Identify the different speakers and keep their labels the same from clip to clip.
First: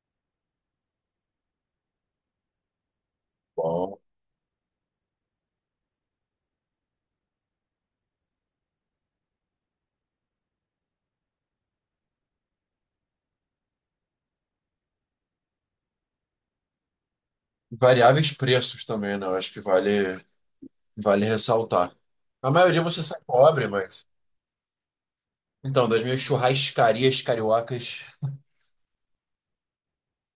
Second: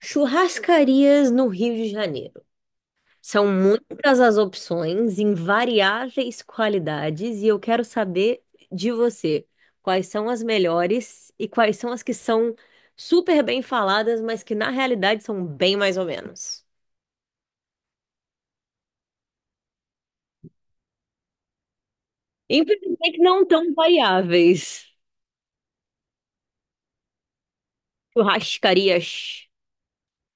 Speaker 1: Churrascarias no Rio de Janeiro. São
Speaker 2: Bom.
Speaker 1: muitas as opções em variáveis qualidades e eu quero saber de você quais são as melhores e quais são as que são super bem faladas, mas que na realidade são bem mais ou menos.
Speaker 2: Variáveis preços também, né? Eu acho que vale ressaltar. A maioria você
Speaker 1: Infelizmente
Speaker 2: sai
Speaker 1: não
Speaker 2: pobre,
Speaker 1: tão
Speaker 2: mas.
Speaker 1: variáveis.
Speaker 2: Então, das minhas churrascarias cariocas.
Speaker 1: Churrascarias.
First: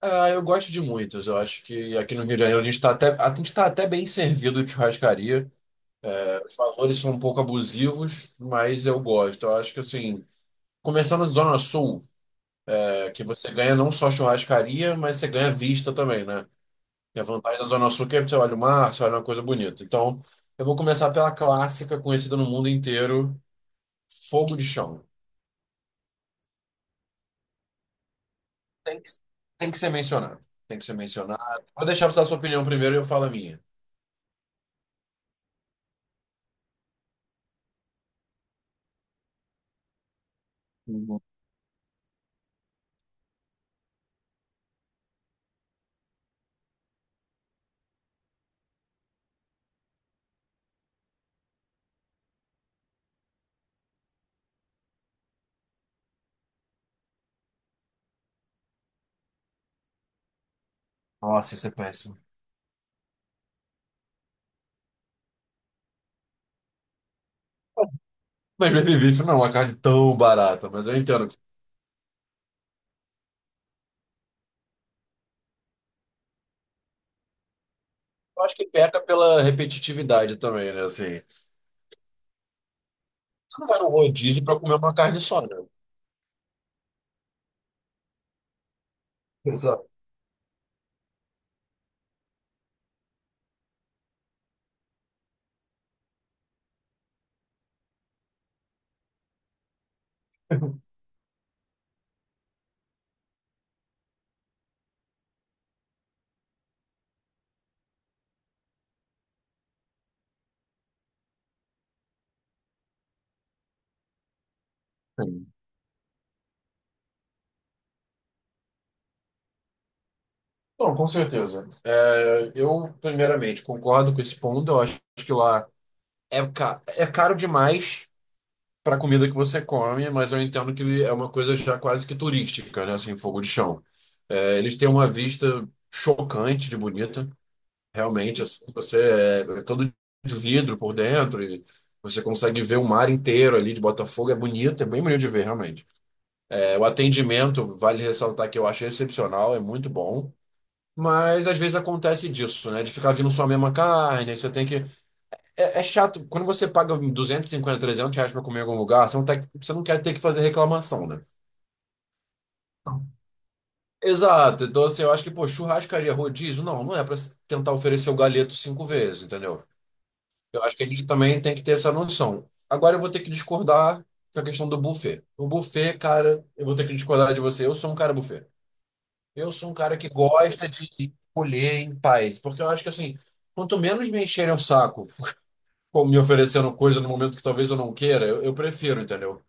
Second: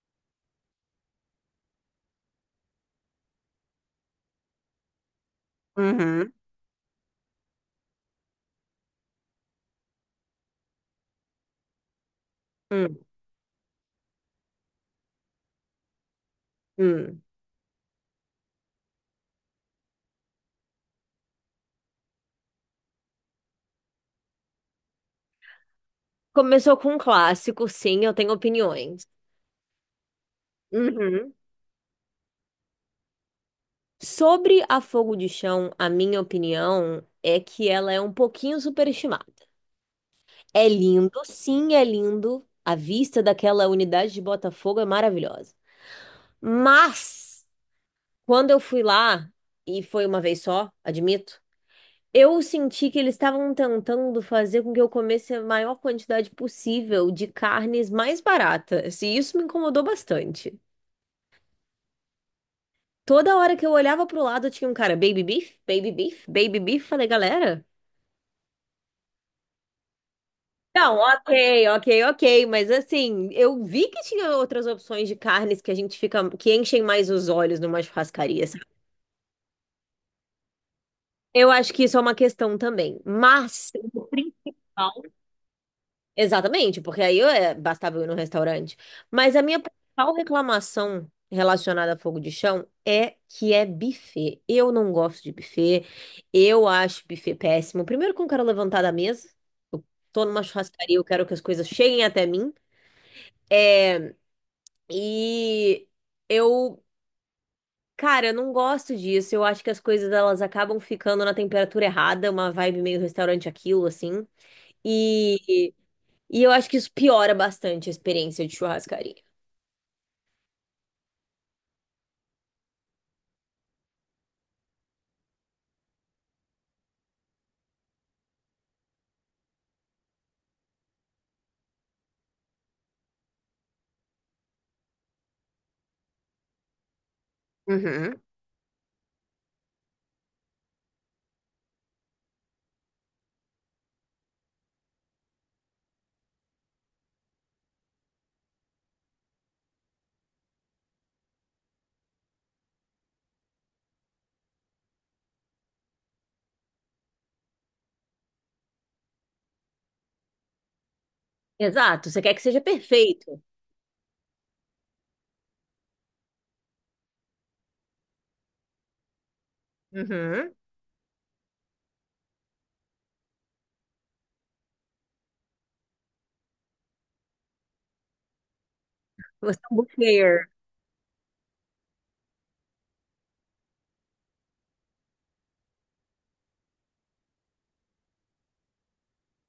Speaker 2: Ah, eu gosto de muitas. Eu acho que aqui no Rio de Janeiro a gente tá até bem servido de churrascaria.
Speaker 1: Uhum.
Speaker 2: É, os valores são um pouco abusivos, mas eu gosto. Eu acho que, assim, começando na Zona Sul,
Speaker 1: Hum,
Speaker 2: que você ganha não só churrascaria, mas você ganha vista também, né? E
Speaker 1: hum.
Speaker 2: a vantagem da Zona Sul é que é, você olha o mar, você olha uma coisa bonita. Então, eu vou começar pela clássica conhecida no mundo inteiro, Fogo de Chão.
Speaker 1: Começou com um clássico, sim, eu tenho
Speaker 2: Tem
Speaker 1: opiniões.
Speaker 2: que, tem que ser mencionado. Tem que ser
Speaker 1: Uhum.
Speaker 2: mencionado. Vou deixar você dar sua opinião primeiro e eu falo a minha.
Speaker 1: Sobre a Fogo de Chão, a minha opinião é que ela é um pouquinho superestimada. É lindo,
Speaker 2: Uhum.
Speaker 1: sim, é lindo. A vista daquela unidade de Botafogo é maravilhosa. Mas, quando eu fui lá, e foi uma vez só, admito, eu senti que eles estavam tentando fazer com que eu comesse a maior quantidade possível de carnes mais baratas. E isso me incomodou bastante.
Speaker 2: Nossa, isso é péssimo.
Speaker 1: Toda hora que eu olhava pro lado, tinha um cara, baby beef, baby beef, baby beef. Falei, galera.
Speaker 2: Mas baby beef não é uma carne tão barata, mas eu
Speaker 1: Não,
Speaker 2: entendo.
Speaker 1: ok, ok, ok, mas assim, eu vi que tinha outras opções de carnes que a gente fica, que enchem mais os olhos numa
Speaker 2: Eu
Speaker 1: churrascaria,
Speaker 2: acho
Speaker 1: sabe?
Speaker 2: que peca pela repetitividade também, né? Assim,
Speaker 1: Eu acho que isso é uma questão também,
Speaker 2: você não
Speaker 1: mas...
Speaker 2: vai no rodízio para comer uma carne só, né?
Speaker 1: Exatamente, porque aí eu, bastava eu ir no restaurante. Mas a minha
Speaker 2: Exato.
Speaker 1: principal reclamação relacionada a fogo de chão é que é buffet. Eu não gosto de buffet, eu acho buffet péssimo. Primeiro que eu não quero levantar da mesa, eu tô numa churrascaria, eu quero que as coisas cheguem até mim, e... Eu Cara, eu não gosto disso. Eu acho que as coisas elas acabam ficando na temperatura errada, uma vibe meio restaurante aquilo, assim.
Speaker 2: Sim.
Speaker 1: E, e eu acho que isso piora bastante a experiência de churrascaria.
Speaker 2: Bom, com certeza. Eu, primeiramente, concordo com esse ponto. Eu acho que lá é caro demais para a comida que você come, mas eu entendo que é uma coisa já quase que turística, né? Assim, Fogo de Chão. Eles têm uma vista chocante de bonita,
Speaker 1: Uhum.
Speaker 2: realmente. Assim, você é todo de vidro por dentro e você consegue ver o mar inteiro ali de Botafogo. É bonito, é bem bonito de ver, realmente. O atendimento, vale ressaltar que eu achei excepcional, é muito bom. Mas às vezes acontece disso, né? De ficar vindo só a mesma carne, aí você tem que é chato, quando você paga 250, 300 reais pra comer em algum lugar, você não, tá, você não quer ter que fazer reclamação, né?
Speaker 1: Exato, você quer que seja
Speaker 2: Não.
Speaker 1: perfeito.
Speaker 2: Exato, então assim, eu acho que, pô, churrascaria, rodízio, não é pra tentar oferecer o galeto cinco vezes, entendeu?
Speaker 1: Uhum.
Speaker 2: Eu acho que a gente também tem que ter essa noção. Agora eu vou ter que discordar com a questão do buffet. O buffet, cara, eu vou ter que discordar de você. Eu sou um cara buffet. Eu
Speaker 1: Você
Speaker 2: sou um
Speaker 1: é um
Speaker 2: cara que
Speaker 1: buffet.
Speaker 2: gosta de colher em paz, porque eu acho que assim, quanto menos me encherem o saco ou me oferecendo coisa no momento que talvez eu não queira, eu prefiro, entendeu?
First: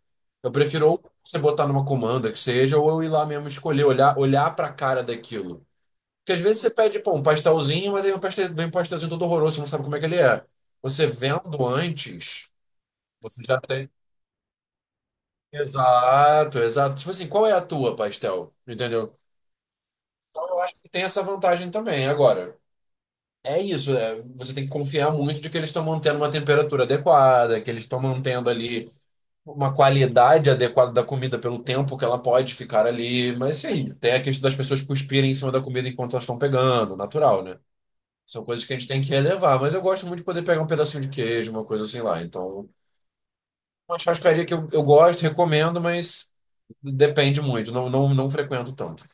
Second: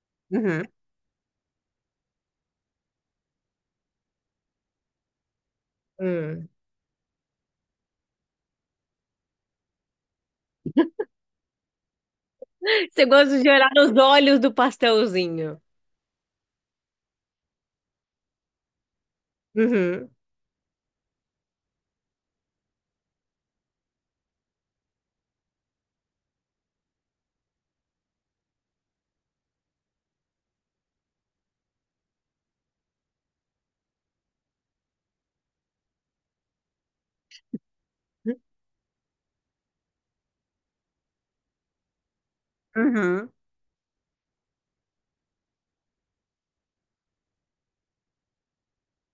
Speaker 2: Eu
Speaker 1: Uhum.
Speaker 2: prefiro ou você botar numa comanda que seja, ou eu ir lá mesmo escolher, olhar, olhar pra cara daquilo. Porque às
Speaker 1: Uhum.
Speaker 2: vezes você pede, pô, um pastelzinho, mas aí o pastel, vem um pastelzinho todo horroroso, você não sabe como é que ele é. Você vendo antes,
Speaker 1: Você gosta
Speaker 2: você
Speaker 1: de
Speaker 2: já
Speaker 1: olhar
Speaker 2: tem.
Speaker 1: nos olhos do pastelzinho.
Speaker 2: Exato, exato. Tipo assim, qual é a tua pastel? Entendeu?
Speaker 1: Uhum.
Speaker 2: Então eu acho que tem essa vantagem também. Agora, é isso, você tem que confiar muito de que eles estão mantendo uma temperatura adequada, que eles estão mantendo ali uma qualidade adequada da comida pelo tempo que ela pode ficar ali. Mas sim, tem a questão das pessoas cuspirem em cima da comida enquanto elas estão pegando, natural, né? São coisas que a gente tem que relevar. Mas eu gosto muito de poder pegar um pedacinho de queijo, uma coisa assim lá. Então,
Speaker 1: Uhum.
Speaker 2: uma churrascaria que eu gosto, recomendo, mas depende muito. Não, não, não frequento tanto.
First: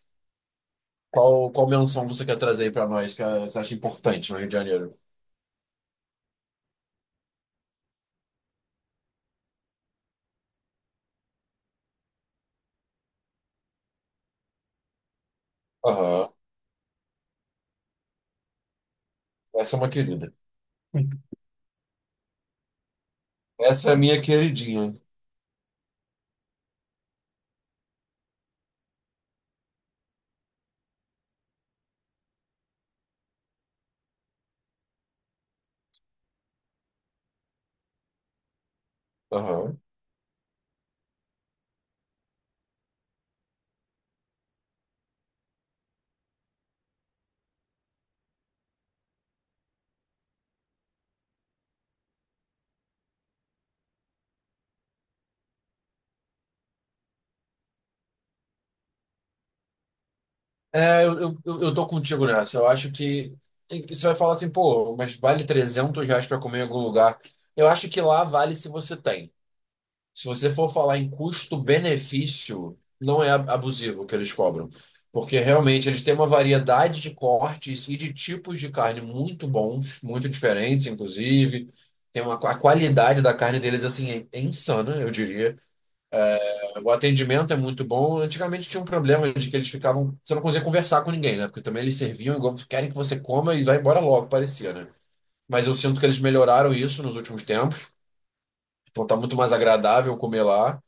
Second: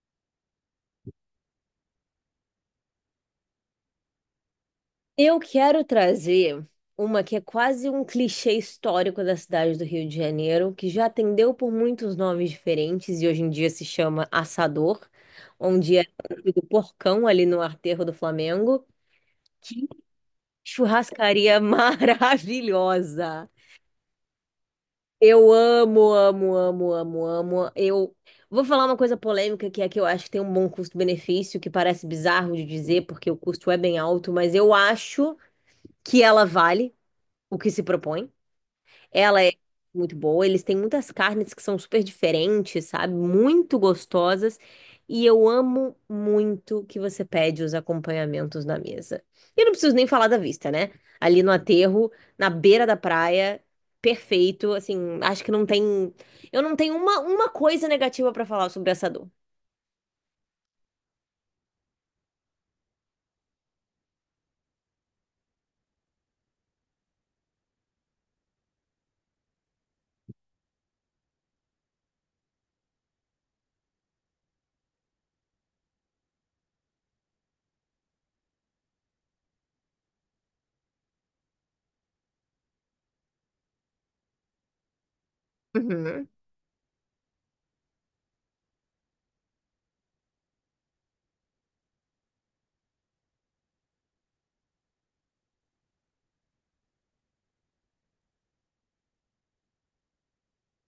Speaker 2: Qual menção você quer trazer aí pra nós que você acha importante no Rio de Janeiro?
Speaker 1: Eu quero trazer uma que é quase um clichê histórico da cidade do Rio de Janeiro, que já atendeu por muitos nomes diferentes e hoje em dia se chama Assador, onde era
Speaker 2: Aham.
Speaker 1: do Porcão ali no aterro do Flamengo.
Speaker 2: Essa é
Speaker 1: Que
Speaker 2: uma querida.
Speaker 1: churrascaria maravilhosa!
Speaker 2: Essa é a minha queridinha.
Speaker 1: Eu amo, amo, amo, amo, amo. Eu vou falar uma coisa polêmica que é que eu acho que tem um bom custo-benefício, que parece bizarro de dizer, porque o custo é bem alto, mas eu acho que ela vale o que se propõe. Ela é
Speaker 2: Aham.
Speaker 1: muito boa, eles têm muitas carnes que são super diferentes, sabe? Muito gostosas. E eu amo muito que você pede os acompanhamentos na mesa. E eu não preciso nem falar da vista, né? Ali no aterro, na beira da praia, perfeito. Assim, acho que não tem. Eu não tenho uma coisa negativa pra falar sobre essa dor.
Speaker 2: Eu tô contigo nessa. Eu acho que você vai falar assim, pô, mas vale R$ 300 para comer em algum lugar. Eu acho que lá vale se você tem. Se você for falar em custo-benefício, não é abusivo o que eles cobram. Porque realmente eles têm uma variedade de cortes e de tipos de carne muito bons, muito diferentes, inclusive. A qualidade da carne deles, assim, é insana, eu diria.
Speaker 1: Uhum.
Speaker 2: O atendimento é muito bom. Antigamente tinha um problema de que eles ficavam. Você não conseguia conversar com ninguém, né? Porque também eles serviam igual querem que você coma e vá embora logo, parecia, né? Mas eu sinto que eles melhoraram isso nos últimos tempos. Então tá muito mais agradável comer lá.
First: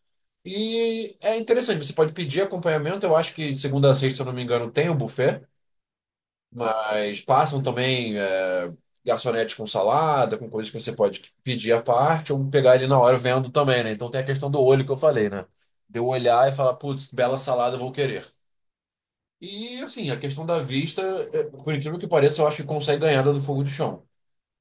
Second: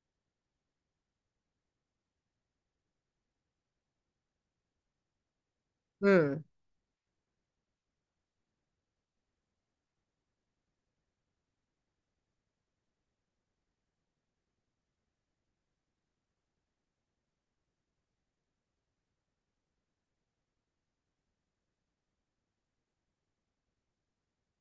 Speaker 2: E é interessante, você pode pedir acompanhamento. Eu acho que de segunda a sexta, se eu não me engano, tem o buffet.
Speaker 1: Hum.
Speaker 2: Mas passam também garçonetes com salada, com coisas que você pode pedir à parte ou pegar ele na hora vendo também, né? Então tem a questão do olho que eu falei, né? De eu olhar e falar, putz, que bela salada, eu vou querer. E assim, a questão da vista, por incrível que pareça, eu acho que consegue ganhar da do Fogo de Chão.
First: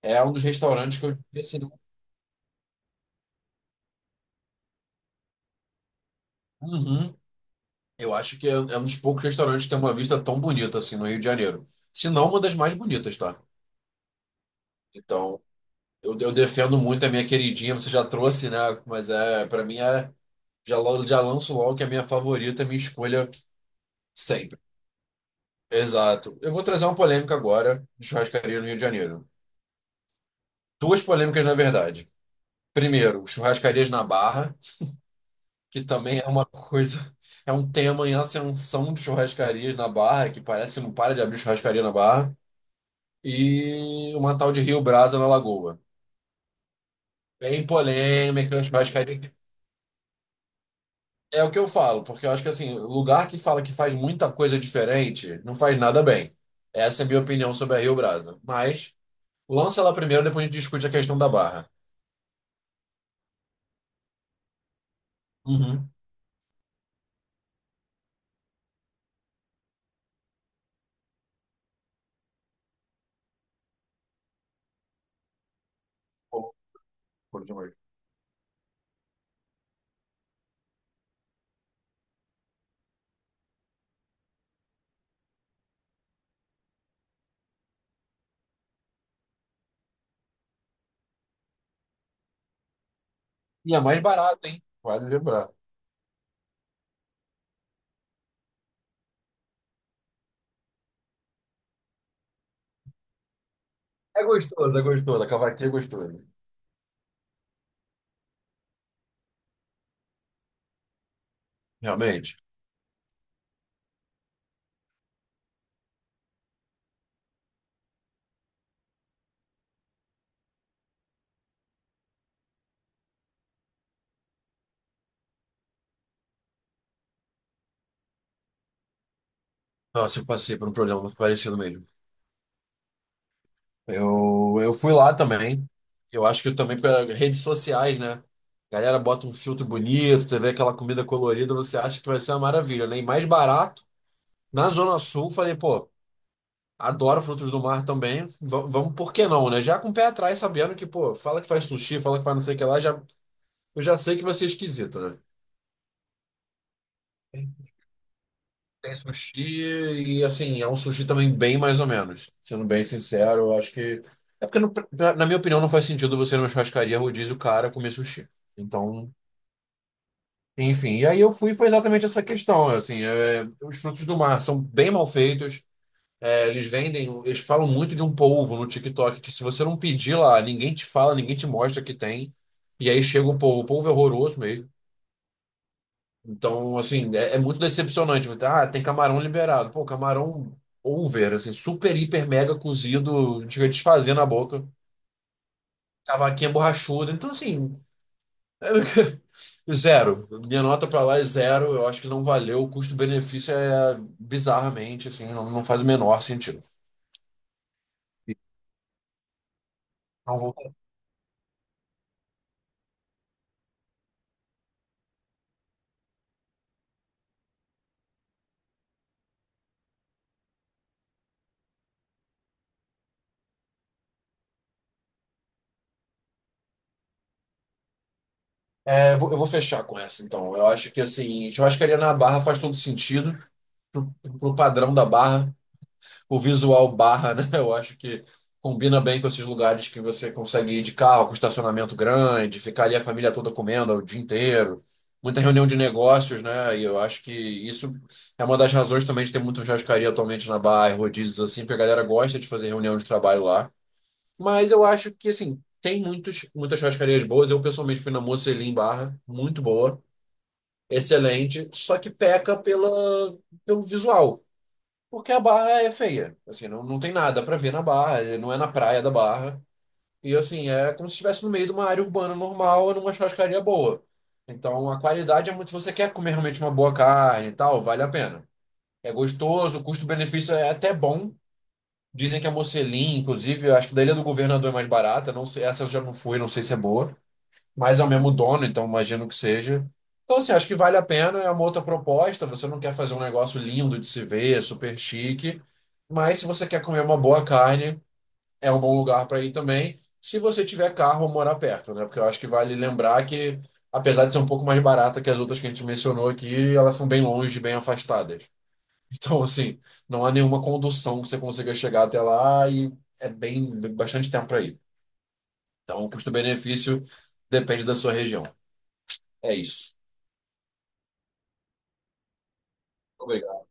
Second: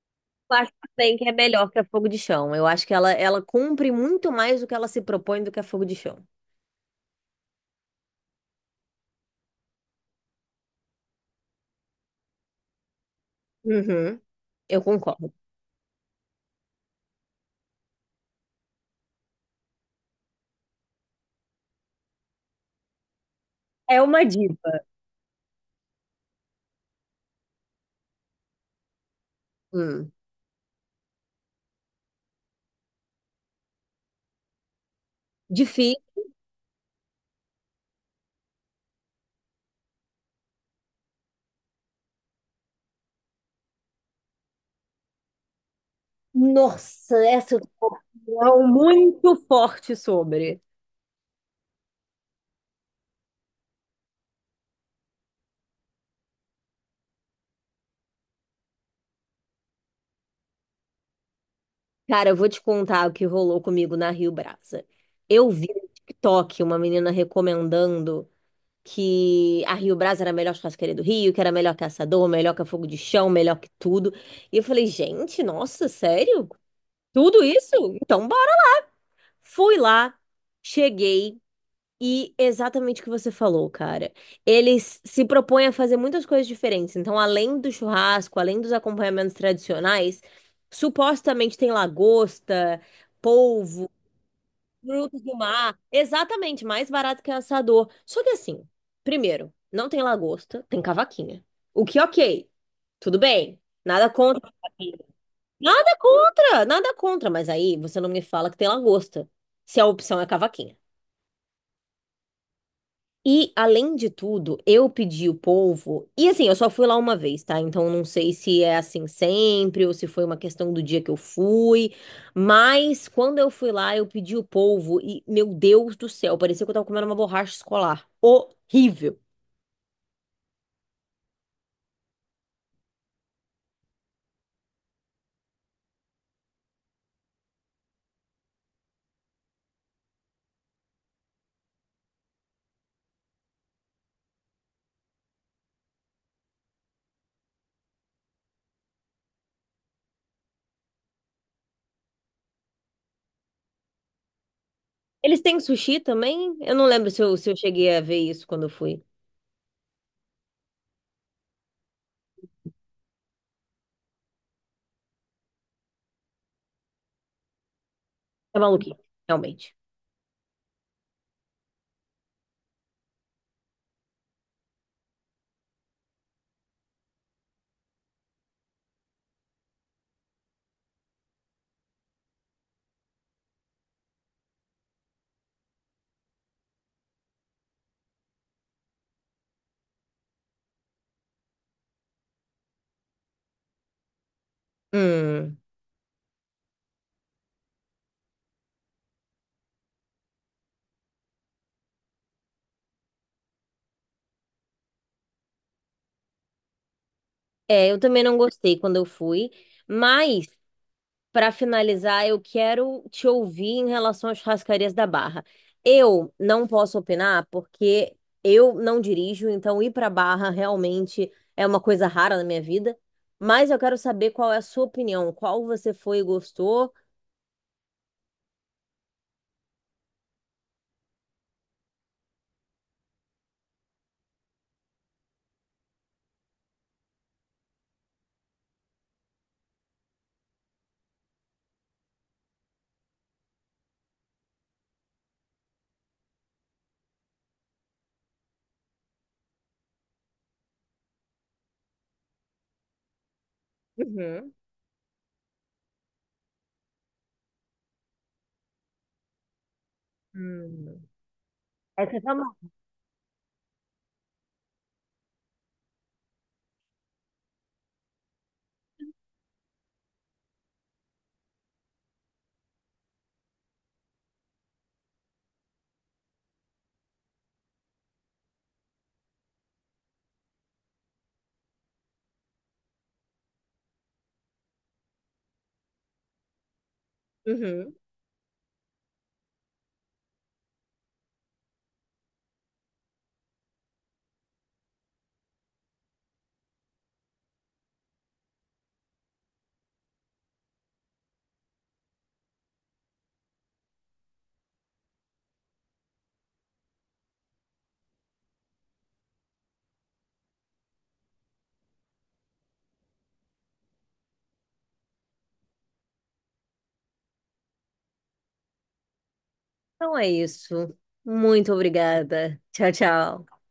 Speaker 2: É um dos
Speaker 1: Eu acho
Speaker 2: restaurantes que eu
Speaker 1: também que é
Speaker 2: diria assim,
Speaker 1: melhor que a fogo de chão. Eu acho que ela cumpre muito mais do que ela se propõe do que a fogo de chão.
Speaker 2: uhum, eu acho que é um dos poucos restaurantes que tem uma vista tão bonita assim no Rio de Janeiro. Se não, uma das mais bonitas, tá?
Speaker 1: Uhum. Eu concordo.
Speaker 2: Então, eu defendo muito a minha queridinha, você já trouxe, né? Mas para mim é já logo já lanço logo que é a minha favorita, minha escolha
Speaker 1: É uma
Speaker 2: sempre.
Speaker 1: diva.
Speaker 2: Exato. Eu vou trazer uma polêmica agora de churrascaria no Rio de Janeiro.
Speaker 1: Hum.
Speaker 2: Duas polêmicas, na verdade. Primeiro, churrascarias na Barra, que
Speaker 1: Difícil.
Speaker 2: também é um tema em ascensão de churrascarias na Barra, que parece que não para de abrir churrascaria na Barra, e uma tal de Rio Brasa na Lagoa.
Speaker 1: Nossa, essa eu
Speaker 2: Bem polêmica,
Speaker 1: não
Speaker 2: churrascaria.
Speaker 1: muito forte sobre.
Speaker 2: É o que eu falo, porque eu acho que assim, lugar que fala que faz muita coisa diferente, não faz nada bem. Essa é a minha opinião sobre a Rio Brasa. Mas lança ela primeiro, depois a gente discute a questão da Barra.
Speaker 1: Cara, eu vou te contar o que rolou comigo na Rio Brasa. Eu vi no
Speaker 2: Uhum.
Speaker 1: TikTok uma menina recomendando que a Rio Brasa era a melhor churrasqueira do Rio, que era melhor que Assador, melhor que a Fogo de Chão, melhor que tudo. E eu falei, gente, nossa, sério?
Speaker 2: Bom,
Speaker 1: Tudo
Speaker 2: bom demais.
Speaker 1: isso? Então bora. Fui lá, cheguei, e exatamente o que você falou, cara. Eles se propõem a fazer muitas coisas diferentes. Então, além do churrasco, além dos acompanhamentos tradicionais, supostamente tem lagosta,
Speaker 2: E é
Speaker 1: polvo,
Speaker 2: mais barato, hein? Vale
Speaker 1: frutos do
Speaker 2: lembrar.
Speaker 1: mar. Exatamente, mais barato que assador. Só que assim, primeiro, não tem lagosta, tem cavaquinha. O que, ok, tudo bem. Nada
Speaker 2: É
Speaker 1: contra.
Speaker 2: gostoso, é gostoso. A cavaquinha é
Speaker 1: Nada
Speaker 2: gostosa.
Speaker 1: contra, nada contra. Mas aí você não me fala que tem lagosta, se a opção é cavaquinha.
Speaker 2: Realmente.
Speaker 1: E, além de tudo, eu pedi o polvo. E assim, eu só fui lá uma vez, tá? Então, não sei se é assim sempre ou se foi uma questão do dia que eu fui. Mas, quando eu fui lá, eu pedi o polvo. E, meu Deus do céu, parecia que eu tava comendo uma borracha escolar. Horrível.
Speaker 2: Nossa, eu passei por um problema parecido mesmo. Eu fui lá também. Eu acho que eu também pelas redes sociais, né? Galera bota um filtro bonito, você vê aquela comida colorida, você acha que vai ser uma maravilha, né? E mais barato. Na Zona Sul, falei, pô, adoro frutos do mar também. Vamos, por que não, né? Já com o pé atrás, sabendo que, pô, fala que faz sushi, fala que faz não sei o que lá, eu já sei que vai ser esquisito, né?
Speaker 1: Eles têm sushi também? Eu não lembro se eu, se
Speaker 2: Tem
Speaker 1: eu cheguei a ver isso quando eu
Speaker 2: tem
Speaker 1: fui.
Speaker 2: sushi e, assim, é um sushi também bem mais ou menos. Sendo bem sincero, eu acho que. É porque, na minha opinião, não faz sentido você ir numa churrascaria rodízio cara comer sushi.
Speaker 1: É maluquinho,
Speaker 2: Então,
Speaker 1: realmente.
Speaker 2: enfim. E aí eu fui, foi exatamente essa questão, assim, os frutos do mar são bem mal feitos. Eles vendem, eles falam muito de um polvo no TikTok, que se você não pedir lá, ninguém te fala, ninguém te mostra que tem. E aí chega o polvo. O polvo é horroroso mesmo. Então, assim, é muito decepcionante. Ah, tem camarão liberado. Pô, camarão over, assim, super, hiper, mega cozido, chega desfazendo a boca.
Speaker 1: Hum.
Speaker 2: Cavaquinha borrachuda. Então, assim, zero. Minha nota pra lá é zero. Eu acho que não valeu. O custo-benefício é bizarramente, assim, não faz o menor sentido.
Speaker 1: É, eu também
Speaker 2: E
Speaker 1: não gostei quando eu fui.
Speaker 2: não
Speaker 1: Mas
Speaker 2: vou.
Speaker 1: para finalizar, eu quero te ouvir em relação às churrascarias da Barra. Eu não posso opinar porque eu não dirijo, então ir para Barra realmente é uma coisa rara na minha vida. Mas eu quero saber qual é a sua opinião, qual você foi e gostou.
Speaker 2: Eu vou fechar com essa, então. Eu acho que, assim, churrascaria na Barra faz todo sentido pro, pro padrão da Barra, o visual Barra, né? Eu acho que combina bem com esses lugares que você consegue ir de carro, com estacionamento grande, ficar ali a família toda comendo o dia inteiro. Muita reunião de negócios, né? E eu acho que isso é uma das razões também de ter muita churrascaria atualmente na Barra, e rodízios assim, porque a galera gosta de fazer reunião de trabalho lá.
Speaker 1: Uhum.
Speaker 2: Mas eu acho que, assim, tem muitas churrascarias boas. Eu, pessoalmente, fui na Mocelin Barra, muito boa,
Speaker 1: Hum.
Speaker 2: excelente, só que
Speaker 1: Essa é uma-
Speaker 2: peca pelo visual. Porque a Barra é feia. Assim, não tem nada pra ver na Barra, não é na praia da Barra. E assim, é como se estivesse no meio de uma área urbana normal, numa churrascaria boa. Então a qualidade é muito. Se você quer comer realmente uma boa carne e tal, vale a pena. É gostoso, o custo-benefício é até bom. Dizem que a Mocelin, inclusive, eu acho que da Ilha do Governador é mais barata. Não sei, essa eu já não fui, não sei se é boa,
Speaker 1: Uhum.
Speaker 2: mas é o mesmo dono, então imagino que seja. Então, assim, acho que vale a pena, é uma outra proposta. Você não quer fazer um negócio lindo de se ver, super chique, mas se você quer comer uma boa carne, é um bom lugar para ir também, se você tiver carro ou morar perto, né? Porque eu acho que vale lembrar que, apesar de ser um pouco mais barata que as outras que a gente mencionou aqui, elas são bem longe, bem afastadas. Então, assim, não há nenhuma condução que você consiga chegar até lá e é bem bastante tempo para ir. Então, o custo-benefício depende da sua região. É isso.
Speaker 1: Então é isso. Muito obrigada. Tchau, tchau.
Speaker 2: Obrigado.